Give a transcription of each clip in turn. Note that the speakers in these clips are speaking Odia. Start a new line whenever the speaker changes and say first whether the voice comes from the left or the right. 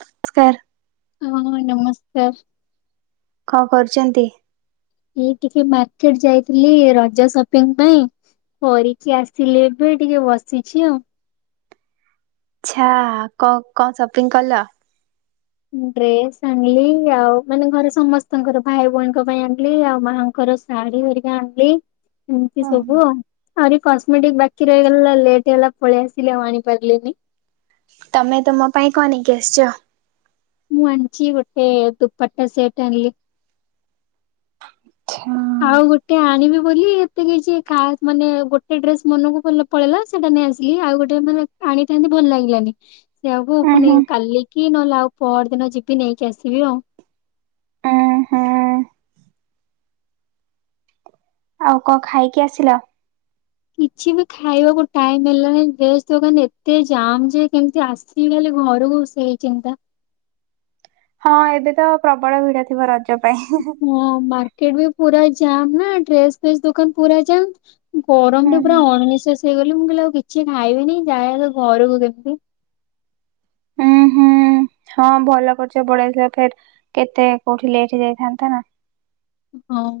right: ନମସ୍କାର।
left: ହଁ ନମସ୍କାର।
right: କଣ କରୁଛନ୍ତି?
left: ଏ ଟିକେ ମାର୍କେଟ ଯାଇଥିଲି ରଜ ସପିଙ୍ଗ ପାଇଁ କରିକି ଆସିଲେ ଏବେ ଟିକେ ବସିଛି ଆଉ।
right: ଆଚ୍ଛା କ କଣ ସପିଂ କଲ?
left: ଡ୍ରେସ ଆଣିଲି ଆଉ ମାନେ ଘରେ ସମସ୍ତଙ୍କର ଭାଇ ଭଉଣୀଙ୍କ ପାଇଁ ଆଣିଲି ଆଉ ମାଙ୍କର ଶାଢୀ ହାରିକା ଆଣିଲି ଏମିତି ସବୁ ଆଉ। ଆରିି କାସ୍ମେଟିକ୍ ବାକିରଲା ଲେଟ୍ ହେଇଗଲା ପଳେଇଆସିଲି ଆଣିପାରଲିିନି।
right: ତମେ ତମ ପାଇଁ କଣ ନେଇକି ଆସିଛ।
left: ମୁଁ ଆଣିଛି ଗୋଟେ ଦୁପଟା ସେଟ ଆଣିଲି।
right: ଆଚ୍ଛା।
left: ଆଉ ଗୋଟେ ଆଣିବି ବୋଲି ଏତେ କିଛି ଖାସ ମାନେ ଗୋଟେ ଡ୍ରେସ ମନକୁ ଭଲ ପଳେଇଲା ସେଟା ନେଇ ଆସିଲି ଆଉ ଗୋଟେ ମାନେ ଆଣିଥାନ୍ତି ଭଲ ଲାଗିଲାନି। ସେୟାକୁ
right: ଉଁ
left: ପୁଣି
right: ହୁଁ
left: କାଲି। କି ନହଲେ ଆଉ ପହର ଦିନ ଯିବି ନେଇକି ଆସିବି ଆଉ।
right: ଉଁ ହୁଁ ଆଉ କଣ ଖାଇକି ଆସିଲ
left: କିଛି ବି ଖାଇବାକୁ ଟାଇମ ହେଲାନି ଡ୍ରେସ ଦୋକାନ ଏତେ ଯାମ୍ ଯେ କେମତି ଆସି ହେଲି ଘରକୁ ସେଇ ଚିନ୍ତା।
right: ହଁ ଏବେ ତ ପ୍ରବଳ ଭିଡ ଥିବ ରଜରେ।
left: ହଁ ମାର୍କେଟ ବି ପୁରା। ଯମ୍ ନା ଡ୍ରେସ ଫେସ୍ ଦୋକାନ ପୁରା ଯମ୍। ଗରମ ରେ ପୁରା ଅଣନିଶ୍ୱାସି। ସେଇ କ ମୁଁ କହିଲି ଆଉ କିଛି ଖାଇବିନି ଯା ତ ଘରକୁ କେମିତି।
right: ଉୁଁ ହୁଁ ହଁ ଭଲ କରୁଛ ପଳେଇସ ଫ କେତେ କୋଉଠି ଲେଟ ଯାଇଥାନ୍ତା ନା।
left: ହଁ।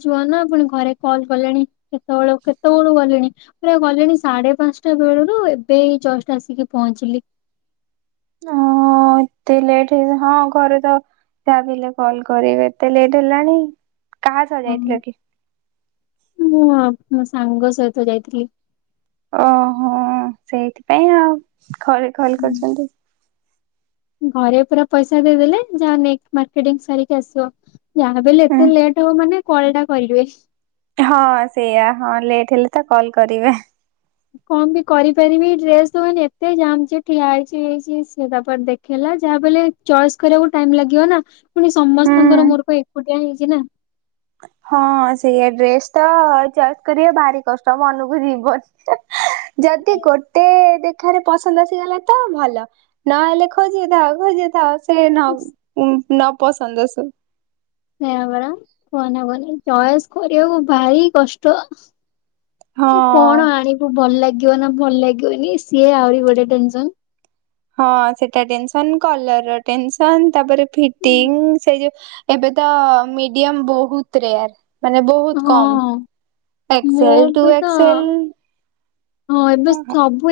left: ଯୁ ନା ପଣି ଘରେ କଲ କଲେଣି କେତେବେଳ କେତେବେଳୁ ଗଲେଣି ପୁରା ଗଲେଣି ସାଢେ ପାଞ୍ଚଟା ବେଳରୁ ଏବେ ଜଷ୍ଟ ଆସିକି ପହଞ୍ଚିଲି।
right: ହ ଏତେ ଲେଟ ହେଇ ହଁ ଘରେ ତ ଭାବିଲେ କଲ କରିବେ ଏତେ ଲେଟ୍ ହେଲାଣି। କାହା ସ ଯାଇଥିଲା କି?
left: ମୁଁ ମୋ ସାଙ୍ଗ ସହିତ ଯାଇଥିଲି।
right: ଓହୋ ସେଇଥିପାଇଁ ଆଉ ଖରେ ଖଲ କରିଛନ୍ତି।
left: ଘରେ ପୁରା ପଇସା ଦେଇଦେଲେ ଯାହା ମେ ମାର୍କକେଟିଂ ସାରିକି ଆସିବ। ଯାଣ ବଲେ
right: ହୁଁ
left: ଏତେ ଲେଟ୍ ହବ ମାନେ। କଳ ଟା କରିବୁ।
right: ହଁ ସେଇଆା ହଁ ଲେଟ ହେଲେ ତ କଲ କରିବେ।
left: କଣ ବି କରିପାରିବି ଡ୍ରେସ ତ ମାନେ ଏତେ ଜା ଠିଆ ହେଇଛି ହେଇଛି ସେ ତାପରେ ଦେଖେଇଲା ଯାହା ବ ଚଏସ୍ କରିବାକୁ ଟାଇ ଲାଗିବ ନା। ପୁଣି
right: ହୁଁ
left: ସମସ୍ତଙ୍କର ମୋର କ। କୋଟେ ହେଇଛି ନା।
right: ହଁ ସେଇ ଡ୍ରେସ ତ ଚଏସ୍ କରେ ଭାରି କଷ୍ଟ ମନକୁ ଯିବନି। ଯଦି ଗୋଟେ ଦେଖ ପାଖରେ ପସନ୍ଦ ଆସିଗଲା ତ ଭଲ ନହେଲେ ଖୋଜି ଥାଉ ଖୋଜି ଥାଉ ସେ ନଉ ହଁ। ନ ପସନ୍ଦସୁ।
left: ସେ ବଡ କୁହନ କନ ଚଏସ କରିବାକୁ ଭାରି କଷ୍ଟ
right: ହଁ।
left: କଣ ଆଣିବୁ ଭଲ ଲାଗ। ଲାଗିବ ନା ଭଲ ଲାଗିବନି ସିଏ ଆହୁରି ଗୋଟେସ
right: ହଁ ସେଟା ଟେସ କଲର ର ଟେସନ ତାପରେ ଫିଟିଙ୍ଗ ସେ ଯଉ ଏବେ ତ ମିଡିୟମ ବହୁତ ରେ। ମାନେ ବହୁତ
left: ହଁ ମୁଁ
right: କମସଲ ଟୁ
left: ବି ତ
right: ଏସଲ।
left: ହଁ ଏବେ ସବୁ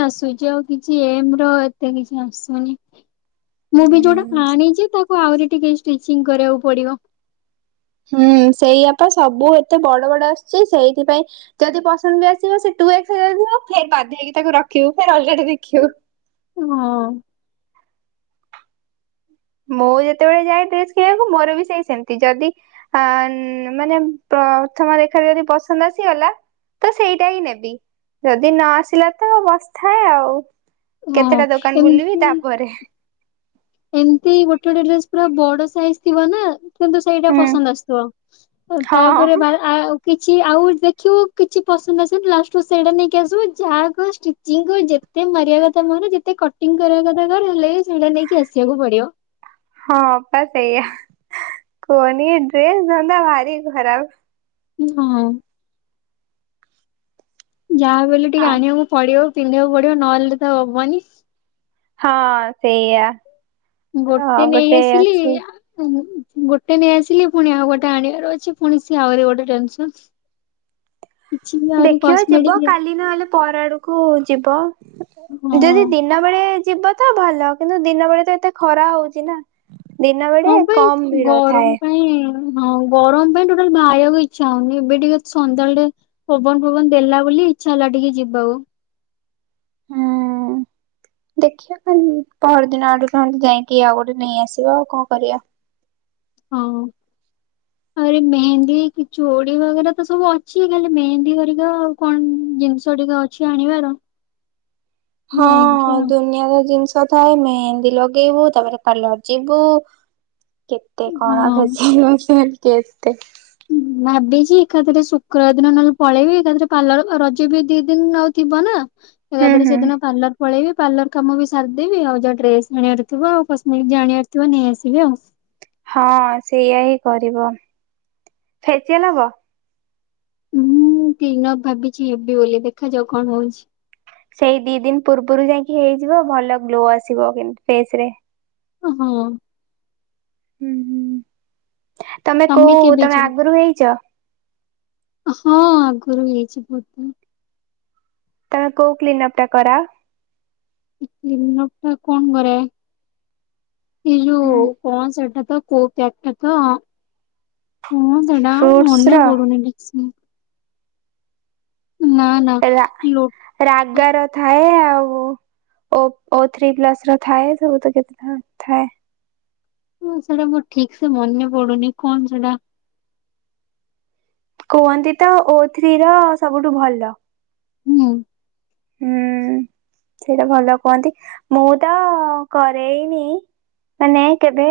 left: ଆସୁଛି ଆଉ କିଛି ଏମ ଏତେ କିଛି ଆସୁନି। ମୁଁ ବି ଯୋଉଟା
right: ହୁଁ
left: ଖାଣିଛି ତାକୁ। ଆହୁରି ଟିକେ ଷ୍ଟିଚିଂ କରିବାକୁ ପଡିବ।
right: ହୁଁ ସେଇଆତ ସବୁ ଏତେ ବଡ ବଡ ଆସୁଛି। ସେଇଥିପାଇଁ ଯଦି ପସନ୍ଦ ବି ଆସିବ ସେ [unintelligible] ବାଧ ହେଇକି ତାକୁ ରଖିବୁ। ପୁଣି ଅଲଗା ଟେ ଦେଖିବୁ।
left: ହଁ।
right: ମୁଁ ଯେତେବେଳେ ଯାଏ ଡ୍ରେସ କିଣିବାକୁ ମୋର ବି ସେଇ ସେମତି। ଯଦି ମାନେ ପ୍ରଥମ ଦେଖାରେ ଯଦି ପସନ୍ଦ ଆସିଗଲା ତ ସେଇଟା ହିଁ ନେବି। ଯଦି ନ ଆସିଲା ତ ବସିଥାଏ ଆଉ।
left: ହଁ
right: କେତେଟା ଦୋକାନ ବୁଲିବି ତାପରେ।
left: ଏମତି ଗୋଟେ ଗୋଟେ ଡ୍ରେସ ପୁରା ବଡ ସାଇଜ ଥିବ ନା। କିନ୍ତୁ ସେଇଟା
right: ହୁଁ
left: ପସନ୍ଦ ଆସୁଥିବ ତାପରେ
right: ହଁ
left: ଭା ଆଉ କିଛି ଆଉ ଦେଖିବୁ କିଛି ପସନ୍ଦ ଆସିବନି। ଲାଷ୍ଟ କୁ ସେଇଟା ନେଇକି ଆସିବୁ ଯାହା କର ଷ୍ଟିଚିଙ୍ଗ କର ଯେତେ ମାରିବା କଥା ମାର ଯେତେ କଟିଂ କରିବା କଥା ହେଲେ ଏ
right: ହଁ ପା ସେଇଆ। କୁହନି ଏ ଡ୍ରେସ ଧନ୍ଦା ଭାରି ଖରାପ।
left: ହଁ। ଯାହାବି ହେଲେ ଟିକେ ଆଣିବାକୁ ପଡ଼ିବ। ପିନ୍ଦିବାକୁ ପଡିବ ନ ହେଲେ ତ ହବନି।
right: ହଁ ସେଇଆ। ତ
left: ଗୋଟେ ନେଇ ଆସିଲି
right: ଅଛି
left: ଆ ଗୋଟେ ନେଇ ଆସିଲି ପୁଣି ଆଉ ଗୋଟେ ଆଣିବାର ଅଛି ପୁଣି ସିଏ ଆହୁରି ଗୋଟେ ଟେନସନ୍।
right: ଦେଖିବ ଯିବ କାଲି ନହେଲେ ପର ଆଡକୁ ଯିବ
left: ହଁ।
right: ଯଦି ଦିନ ବେଳେ ଯିବ ତ ଭଲ। କିନ୍ତୁ ଦିନ ବେଳେ ତ ଏତେ ଖରା ହଉଛି ନା। ଦିନ ବେଳେ
left: ହଁ ବା ଏଇ
right: କମ ଭିଡ ଥାଏ।
left: ଗରମ ପାଇଁ ହଁ ଗରମ ପାଇଁ ଟୋଟାଲ୍ ବାହାରିବାକୁ ଇଚ୍ଛା ହଉନି। ଏବେ ଟିକେ ସନ୍ଧ୍ୟାବେଳେ ଟିକେ ପବନ ପବନ ଦେଲା ବୋଲି ଇଛା ହେଲା ଟିକେ ଯିବାକୁ।
right: ହୁଁ ଦେଖିବା ପହର ଦିନ ଆଡୁ ନହେଲେ ଯାଇକି ଆଉ ଗୋଟେ ନେଇ ଆସିବା ଆଉ କଣ କରିବା।
left: ହଁ ଆହୁରି ମେହେନ୍ଦୀ କି ଚୂଡି ବଗେରା ତ ସବୁ ଅଛି। ଖାଲି ମେହେନ୍ଦୀ ହେରିକା ଆଉ କଣ ଜିନିଷ ଟିକେ ଅଛି ଆଣିବାର।
right: ହଁ
left: ଯାଇକି ଆଉ
right: ଦୁନିଆ ତ ଜିନିଷ ଥାଏ ମେହେନ୍ଦୀ ଲଗେଇବୁ ତାପରେ ପାର୍ଲର ଯିବୁ କେତେ କଣ
left: ହଁ।
right: ଫେସିଆଲ୍। [unintelligible] କେତେ?
left: ଭାବିଛି ଏକାଥରେ ଶୁକ୍ରବାର ଦିନ ନହେଲେ ପଳେଇବି। ଏକାଥରେ ପାର୍ଲର ରଜ ବି ଦି ଦିନ ଆଉ ଥିବ ନା।
right: ହୁଁ
left: ଏକାଥରେ
right: ହୁଁ
left: ସେଦିନ ପାର୍ଲର ପଳେଇବି ପାର୍ଲର କାମ ବି ସାରିଦେବିମ ଆଉ ଯା ଡ୍ରେସ୍ କିଣିବାର ଥିବ ଆଉ କସମେଟିକ୍ ଯାହା ଆଣିବାର ଥିବ ନେଇ ଆସିବି ଆଉ।
right: ହଁ ସେଇଆ ହିଁ କରିବ। ଫେସିଆଲ୍ ହବ?
left: ମୁଁ କ୍ଲିନ୍ ଅପ୍ ଭାବିଛି ହେବି ବୋଲି ଦେଖାଯାଉ କଣ ହଉଛି।
right: ସେଇ ଦି ଦିନ ପୂର୍ବରୁ ଯାଇକି ହେଇଯିବ ଭଲ ଗ୍ଲୋ ଆସିବ ଯେମିତି ଫେସ୍ ରେ।
left: ହଁ।
right: ହୁଁ ହୁଁ। ତମେ କୋଉ
left: କେବେ
right: ତମେ
left: ଯିବ
right: ଆଗରୁ ହେଇଛ?
left: ହଁ ଆଗରୁ ହେଇଛି ବହୁତ ଥର।
right: ତମେ କୋଉ କ୍ଲିନଅପ୍ ଟା କରାଅ?
left: କ୍ଲିନ୍ ଅପ୍ ଟା କଣ କରେ? ଏଇ ଯୋଉ କଣ ସେଟା ତ କୋଉ କ୍ୟାକ୍ଟା ତ ହଁ ସେଟା ଆଉ
right: ଫ୍ରୁଟସ ର
left: ମନେ ପଡୁନି ଠିକ୍ ସେ। ନା ନା ଲୋ
right: ରାଗା ର ଥାଏ ଆଉ ଓ ଓ ଥ୍ରୀ ପ୍ଲସ୍ ର ଥାଏ ସବୁ ତ କେତେ ଥାଏ।
left: ହଁ ସେଟା ମୋର ଠିକ୍ ସେ ମନେ ପଡୁନି କଣ ସେଟା
right: କୁହନ୍ତି ତ ଓ ଥ୍ରୀ ର ସବୁଠୁ ଭଲ।
left: ହୁଁ।
right: ହୁଁ ସେଇଟା ଭଲ କୁହନ୍ତି ମୁଁ ତ କରେଇନି ମାନେ କେବେ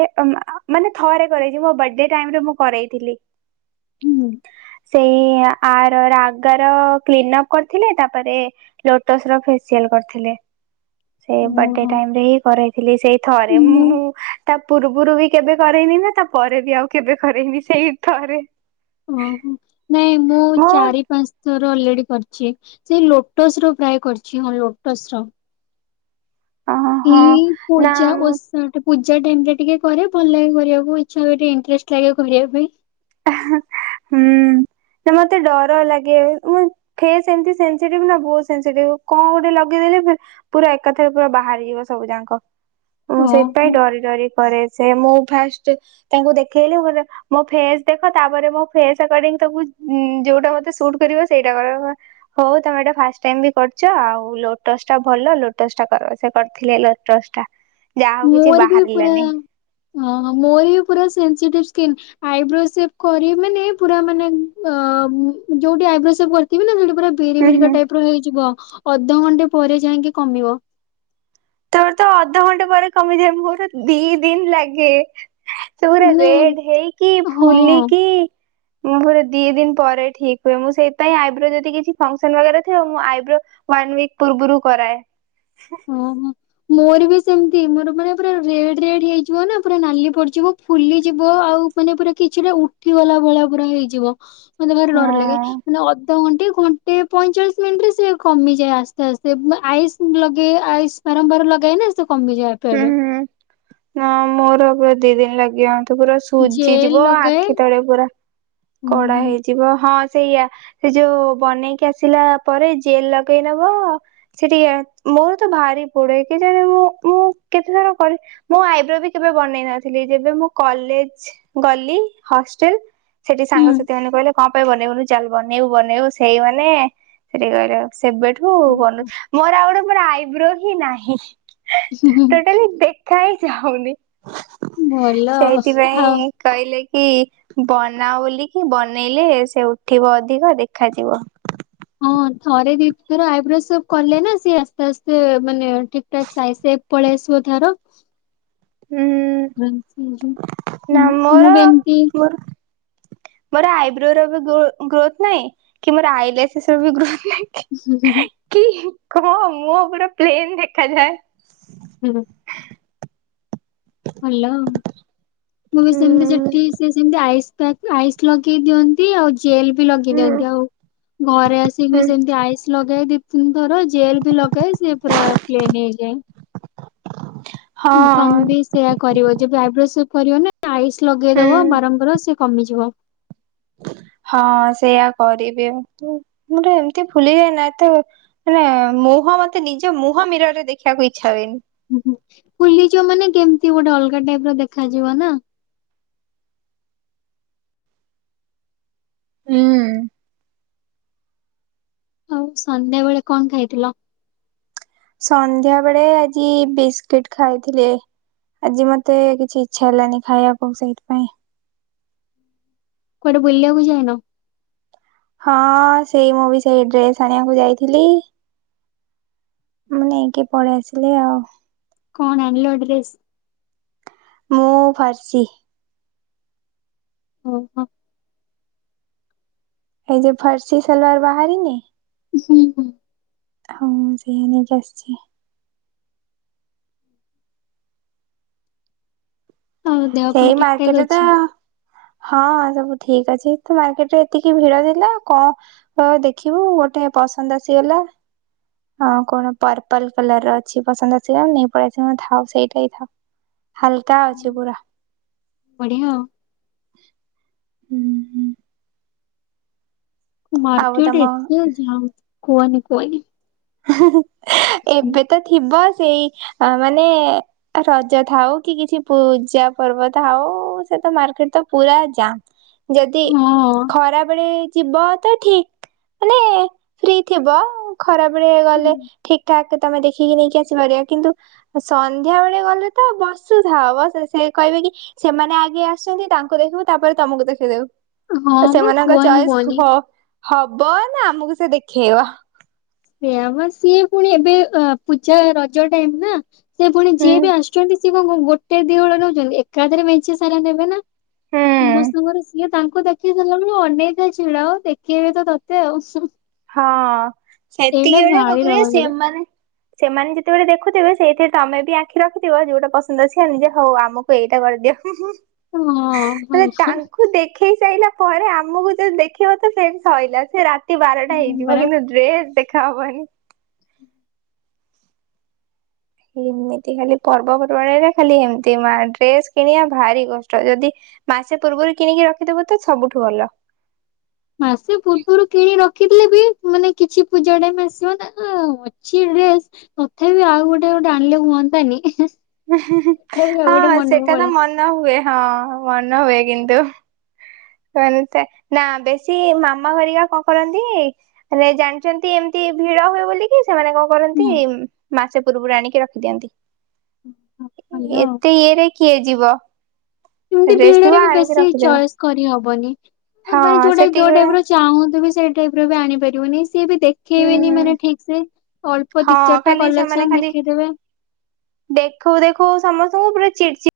right: ମାନେ ଥରେ କରେଇଛି ମୋ ବଡେ ଟାଇମ୍ ମୁଁ କରେଇଥିଲି
left: ହୁଁ।
right: ସେଇ ଆର ରାଗାର କ୍ଲିନ୍ ଅପ୍ କରିଥିଲି ତାପରେ ଲୋଟସ୍ ର ଫେସିଆଲ କରିଥିଲେ। ସେ ବର୍ଡେ
left: ଓହୋ
right: ଟାଇମ୍ ରେ ହିଁ କରେ। ଥିଲ ସେଇ ଥରେ ମୁଁ ତା ପୂର୍ବରୁ ବି କେବେ କରେଇନି ନା ତା ପରେରେ ବି ଆଉ କେବେ କରେଇନି ସେଇ ଥରେ।
left: ଓ ହଁ ନାଇଁ ମୁଁ ଚାରି ପାଞ୍ଚ ଥର ଅଲରେଡି କରିଛି ସେ ଲୋଟସ ର ପ୍ରାୟ କରିଛି ହଁ ଲୋଟସ ର।
right: ଅ ହଁ
left: ଏଇ
right: ନା
left: ପୂଜା
right: ମୁଁ
left: ଓଷଟ ପୂଜା ଟାଇମ୍ ଟା ଟିକେ କରେ ଭଲ ଲାଗେ କରିବାକୁ ଇଚ୍ଛା ହୁଏ ଟିକେ ଇନଣ୍ଟେଷ୍ଠ ଲାଗେ କରିବା ପାଇଁ।
right: ହା ହୁଁ ନା ମତେ ଡର ଲାଗେ ଉଁ ଫେସ୍ ଏମିତି ସେନ୍ସଟିଭ ନା ବହୁତ ସନ୍ସଟିଭ କଣ ଗୋଟେ ଲଗେଇଦେଲେ ପୁରା ଏକାଥରେ ପୁରା ବାହାରିଯିବ ସବୁ ଯାକ। ମୁଁ ସେଇଥିପାଇଁ
left: ଓହୋ
right: ଡରି ଡରି କରେ ସେ ମୁଁ ଫାଷ୍ଟ ତାଙ୍କୁ ଦେଖେଇଲି ମୋ ଫେସ ଦେଖ ତାପରେ ମୋ ଫେସ୍ ଆକେଡିଙ୍ଗ ତମକୁ ଯୋଉଟା ମେତେ ସୁଟ କରିବ ସେଇଟା କର ହଉ ତମେ ଏଇଟା ଫାଷ୍ଟ ଟାଇ ବି କରଛ ଆଉ ଲୋଟସ୍ ଟା ଭଲ ଲୋଟସ୍ ଟା କର ସେ କରିଥିଲେ ଲୋଟସ୍ ଟା ଯାହା ହଉ କିଛି
left: ମୋର ବି ପୁରା
right: ବାହାରିଲାନି।
left: ମୋର ବି ପୁରା ସେନ୍ସେଟିଭ [unintelligible] ଆଇବ୍ରୋ ସେଭ୍ କରିବି ମାନେ ପୁର ମାନେ ଯୋଉଠି ଆଇବ୍ରୋ କରିିବ ନା ସ ପୁରା ବିରି
right: ହୁଁ
left: ବିରିିକା
right: ହୁଁ
left: ଟାଇପ ର ହେଇଯିବ। ଅଧଘଣ୍ଟେ ପରେ ଯାଇକି କମିବ।
right: ତମର ତ ଅଧଘଣ୍ଟେ ପରେ କମିଯାଏ ମୋର ଦି ଦିନ ଲାଗେ। ସବୁରା
left: ମାନେ
right: ରେଡ ହେଇକି
left: ହଁ।
right: ଫୁଲିକି ମୁଁ ପୁରା ଦି ଦିନ ପରେ ଠିକ ହୁଏ ମୁଁ ସେଇଥିପାଇ ଆଇଦର ଯଦି କିଛି ଫଙ୍କସନ ବଗେରା ଥିବ ଆଇବ୍ରୋ ଭ୍ୟାନ୍ ଉଇକ୍ ପୂର୍ବରୁ କରାଏ।
left: ଓ ହୋ ମୋର ବି ସେମିତି ମୋର ମାନେ ପୁରା ରେଡ ରେଡ ହେଇଯିବ ନା ପୁରା ନାଲି ପଡିଯିବ ଫୁଲିଯିବ ଆଉ ମାନେ ପୁରା କିଛିଟା ଉଠି ଗଲା ଭଳିଆ ହେଇଯିବ। ମାତେ ଭାରି ଡର ଲାଗେ
right: ହଁ।
left: ମାନେ ଅ ଆଧଘଣ୍ଟେ ଘଣ୍ଟେ ପଇଁଚାଳିଶ ମିନିଟରେ ସେ କମିଯାଏ ଆସ୍ତେ ଆସ୍ତେ ଆଇସ ଲ କି ଆଇସ ବାରମ୍ବାର ଲଗାଏ ନା କମିଯାଏ ଆପେ
right: ହୁଁ
left: ଆପେ।
right: ହଁ ନାଁ ମୋର ବ ଦି ଦିନ ଲାଗିବ ତୁ ପୁରା
left: ଜେଲ୍
right: ସୁଜିଯିବ
left: ଲଗାଏ
right: ଆଖି ତଳେ ପୁରା
left: ହୁଁ
right: କଡା
left: ହୁଁ।
right: ହେଇଯିବ ହଁ ସେଇଆ ସେ ଯୋଉ ବନେଇକି ଆସିଲା ପରେ ଜେଲ ଲଗେଇ ନବ ସେଠି ମୋର ତ ଭାରି ପଡେ କେଜାଣି ମୁ ମୁଁ କେତେଥର ମୁଁ ଆଇବ୍ରୋ ବି କେବେ ବନେଇ ନଥିଲି ଯେବେ ମୁଁ କଲେଜ ଗଲି ହଷ୍ଟେଲ ସେଠି ସାଙ୍ଗ ସାଥି ମାନେ କହିଲେ କଣ ପାଇଁ ବନେଇବୁନୁ ଚାଲ ବନେଇବୁ ବନେଇବୁ ସେଇ ମାନେ ସେଠି [inaudible] କହିଲେ ଆଉ ସେବେଠୁ
left: ହୁଁ
right: ବନୁଛି ମୋର ଆଉ ଗୋଟେ ମୋର ଆଇବ୍ରୋ ହିଁ ନାହିଁ।
left: ହୁଁ ହୁଁ
right: ଟୋଟାଲି ଦେଖାହି ଚାହୁନି
left: ଭଲ ଆ
right: ଇ ବନ ନା ବୋଲିକି ବନେଇଲେ ସେ ଉଠିବ ଅଧିକ ଦେଖାଯିବ।
left: ହଁ ଥରେ ଦି ଥର ଆଇବ୍ରୋଜ ସବୁ କଲେ ନା ସିଏ ଆସ୍ତେ ଆସ୍ତେ ମାନେ ଠିକ ଠାକ ସାଇଜ ସେଭ ପଳେଇ ଆସିବ ତାର।
right: ହୁଁ
left: [unintelligible]
right: ନା ମୋର
left: ମୁଁ ବି ଏମିତି
right: ମୋର ମୋର ଆଇବ୍ରୋ ର ବି ଗ୍ରୋ ଗ୍ରୋଥ ନାହିଁ। କି ମୋର ଆଇଲେସ ର ବି ଗ୍ରୋଥ
left: ହୁଁ ହୁଁ।
right: କ ମୁଁ ପୁରା ପ୍ଲେନ ଦେଖାଯାଏ।
left: ହୁଁ। ହାଲୋ। ମୁଁ ବି
right: ହୁଁ
left: ସେମିତି ସେଠି ସିଏ ସେମିତି ଆଇ ଆଇସ୍ ଲଗେଇ ଦିଅନ୍ତି ଆଉ ଜେଲ ବି ଲଗେଇ
right: ହୁଁ
left: ଦିଅନ୍ତି ଆଉ ଘରେ ଆସିକି
right: ହୁଁ
left: ସେମତି ଆଇସ ଲଗାଏ ହଁ ସୁନ୍ଦର ଜେଲ ବି ଲଗାଏ ସେ ପୁରା ପ୍ଲେନ୍ ହେଇଯାଏ। ତମ
right: ହଁ
left: ବି ସେଇୟା କରିବ ଯବେ ଆଇବ୍ରୋ ସେବ କରିବ ନା ଆଇସ ଲଗେଇଦବ
right: ହୁଁ।
left: ବାରମ୍ବାର ସେ କମିଯିବ।
right: ହଁ ସେଇୟା କରିବି ଆ ମୋର ଏମିତି ଫୁଲିିଯାଏ ନା ଏତେ ମାନେ ମୁହଁ ମତେ ନିଜ ମୁହଁ ମିରରେ ଦେଖିବାକୁ ଇଚ୍ଛା ହୁଏନି।
left: ଫୁଲିଜିବ ମାନେ କେମିତି ଗୋଟେ ଅଲଗା ଟାଇପ୍ ର ଦେଖାଯିବ ନା।
right: ହୁଁ।
left: ହଉ ସନ୍ଧ୍ୟା ବେଳେ କଣ ଖାଇଥିଲ?
right: ସନ୍ଧ୍ୟା ବେଳେ ଆଜି ବିସ୍କୁିଟ ଖାଇଥିଲେ। ଆଜି ମତେ କିଛି ଇଛା ହେଲାନି ଖାଇବାକୁ ସେଇଥିପାଇଁ।
left: କୁଆଡେ ବୁଲିବାକୁ ଯାଇନ?
right: ହଁ ସେଇ ମୁଁ ବି ସେଇ ଡ୍ରେସ ଆଣିବାକୁ ଯାଇଥିଲି। ମାନେ ନେଇକି ପଳେଇ ଆସିଲି ଆଉ
left: କଣ ଆଣିଲ ଡେ୍ରସେ [inaudible]
right: ମୁଁ ଫ୍ରାର୍ସି
left: ଓହୋ।
right: ଏ ଯେ ଫର୍ସି ସଲବାର ବାହାରି ନି?
left: ହୁଁ ହୁଁ।
right: ହଁ ସେଇଆ ନେଇକି ଆସିଛି।
left: ଆଉ ଦେହ ପା
right: ସେଇ
left: ଠିକ ଠାକ
right: ମାର୍କେଟରେ ତ
left: ଅଛି?
right: ହଁ ସବୁ ଠିକ ଅଛି ତୁ ମାର୍କେଟ ରେ ଏତିକି ଭିଡ ଥିଲା କଣ ଦେଖିବୁ ଗୋଟେ ପସନ୍ଦ ଆସିଗଲା। ହଁ କଣ ପର୍ପଲ କଲର ର ଅଛି ପସନ୍ଦ ଆସ ନେଇ ଥାଉ ସେଇଟା ହି ଥାଉ। ହାଲକା ଅଛି ପୁରା [inaudible] [inaudible]
left: ବଢିଆ ଆଉ
right: ହୁଁ ହୁଁ। ଆଉ
left: ମାର୍କେଟ
right: ତମ
left: ଏତେ ଯାମ୍ କୁହନି। [unintelligible]
right: [unintelligible] ଏବେ ତ ଥିବ ସେଇ ମାନେ ରଜ ଥାଉ କି କିଛି ପୂଜା ପର୍ବ ଥାଉ ସେ ତ ମାର୍କେଟ ତ ପୁରା ଯାମ୍। ଯଦି
left: ହଁ
right: ଖରାବେଳେ ଯିବ ତ ଠିକ ମାନେ ଫ୍ରି ଥିବ ଖରାପ କହିବାକୁ ଗଲେ ଠିକ ଠାକ ତମେ ଦେଖିକି ନେଇକି ଆସିପାରିବା କିନ୍ତୁ ସନ୍ଧ୍ୟା ବେଳେ ଗଲେ ତ ବସୁଥାଅ ବ ସେ କହିବେ କି ସେମାନେ ଆଗେଇ ଆସୁଛନ୍ତି। ତାଙ୍କୁ ଦେଖିବୁ ତାପରେ ତମକୁ ଦେଖିଦବୁ। ଆଉ
left: ହଁ ବା
right: ସେମାନଙ୍କ
left: କୁହନି
right: ଚଏସ
left: କୁହନି।
right: ହଁ। ହବ ନା ଆମକୁ ସେ ଦେଖେଇବ?
left: ସେ ଆମ ସିଏ ପୁଣି ଏବେ ପୂଜା ରଜ ଟାଇମ ନା ସେ ପୁଣି ଯିଏ
right: ହୁଁ
left: ବି ଆସୁଛନ୍ତି ସିଏ କଣ କଣ ଗୋଟେ ଦି ବେଳ ନଉଛନ୍ତି ଏକାଥରେ ମେଞ୍ଚି ସାରା ନେବେ ନା
right: ହୁଁ
left: ସମସ୍ତଙ୍କର ସିଏ ତାଙ୍କୁ ଦେଖେଇ ସାରିଲା ବେଳୁ ଅନେକ ଛିଡା ଆଉ ଦେଖେଇବେ ତ ତତେ ଆଉ।
right: ହଁ।
left: ଏଇଟା
right: ସେତିକି ବେଳେଆ କ
left: ଭାରି
right: କହେ
left: ରଗ ଯୋଡେ
right: ସେମାନେ ସେମାନେ ଯେତେବେଳେ ଦେଖ ରଖୁଥିବେ ସେଇଥିରେ ତମେ ବି ଆଖି ରଖିଥିବ ଯୋଉଟା ପସନ୍ଦ ଅଛି ଯେ ହଉ ଆମକୁ ଏଇଟା କରିଦିଅ।
left: ହଁ ଭଲ
right: ମାନେ ତାଙ୍କୁ ଦେଖି ଦେଖେଇ ସାଇଲା ପରେ ଆମକୁ ଯଦି ଦେଖିବ ତ ସେଇଟି ସଇଲା ସେ ରାତି ବାର
left: ହଁ
right: ହେଇଯିବ
left: ପରା।
right: କିନ୍ତୁ ଡ୍ରେସ ଦେଖ ଖା ହବନି। [inaudible] ଏମିତି ଖାଲି ପର୍ବପର୍ବାଣରେ ଖାଲି ଏମତି ମା ଡ୍ରେସ କିଣିବା ଭାରି କଷ୍ଟ। ଯଦି ମାସେ ପୂର୍ବରୁ କିଣିକି ରଖିଦବ ତ ସବୁଠୁ ଭଲ।
left: ମାସେ ପୂର୍ବରୁ କିଣି ରଖିଥିଲେ ବି ମାନେ କିଛି ପୂଜା ଟାଇମ ଆସିବ ନାଁ। ନା ଅଛି ଡ୍ରେସ ତଥାବି ଆଉ ଗୋଟେ ଗୋଟେ ଆଣିଲେ ହୁଅନ୍ତାନି। ତଥାପି ଆଉ
right: ହଁ
left: ଗୋଟେ ମନକୁ
right: ସେଇଟା ତ
left: ପଳେଇ ଆସେ
right: ମନ ହୁଏ ହଁ ମନ ହୁଏ। କିନ୍ତୁ କିଣନ୍ତି [unintelligible] ବେଶୀ ମାମା ଭରିକା କଣ କରନ୍ତି? ମାନେ ଜାଣିଛନ୍ତି ଏମିତି ଭିଡ ହୁଏ ବୋଲିକି ସେମାନେ କଣ କରନ୍ତି ଉଁ ମାସେ ପୂର୍ବରୁ ଆଣିକି ରଖିଦିଅନ୍ତି।
left: ହୁଁ
right: ଏତେ ଇଏରେ କିଏ? ଯିବ।
left: ଏମତି
right: ଡ୍ରେସ ଥିବ
left: ଭିଡ଼ରେ ବି
right: ଆଣିକି
left: ବେଶୀ
right: ରଖିଦେବେ
left: ଚଏସ୍ କରିହ କୁହନି,
right: ହଁ
left: ଭାଇ ଯୋଉଟା
right: ସେତିକି
left: ଯୋଉ
right: ବେଳେ
left: ଟାଇପ୍ ର ଚାହୁଁ ମୁଁ ତ ବି ସେଇ ଟାଇପ୍ ର ବି ଆଣିପାରିବନି? ସେ ବି
right: ହୁଁ
left: ଦେଖେଇବେନି
right: ହୁଁ
left: ମାନେ ଠିକ୍ ସେ, ଅଳ୍ପ
right: ହଁ
left: ଦି ଚାରିଟା
right: ଖାଲି ସେମାନେ
left: କଲେକ୍ସନ୍
right: ଖାଲି
left: ଦେଖେଇଦେବେ।
right: ଦେଖଉ ଦେଖଉ ସମସ୍ତଙ୍କୁ ପୁରା ଚିଡ୍ ଚିଡ୍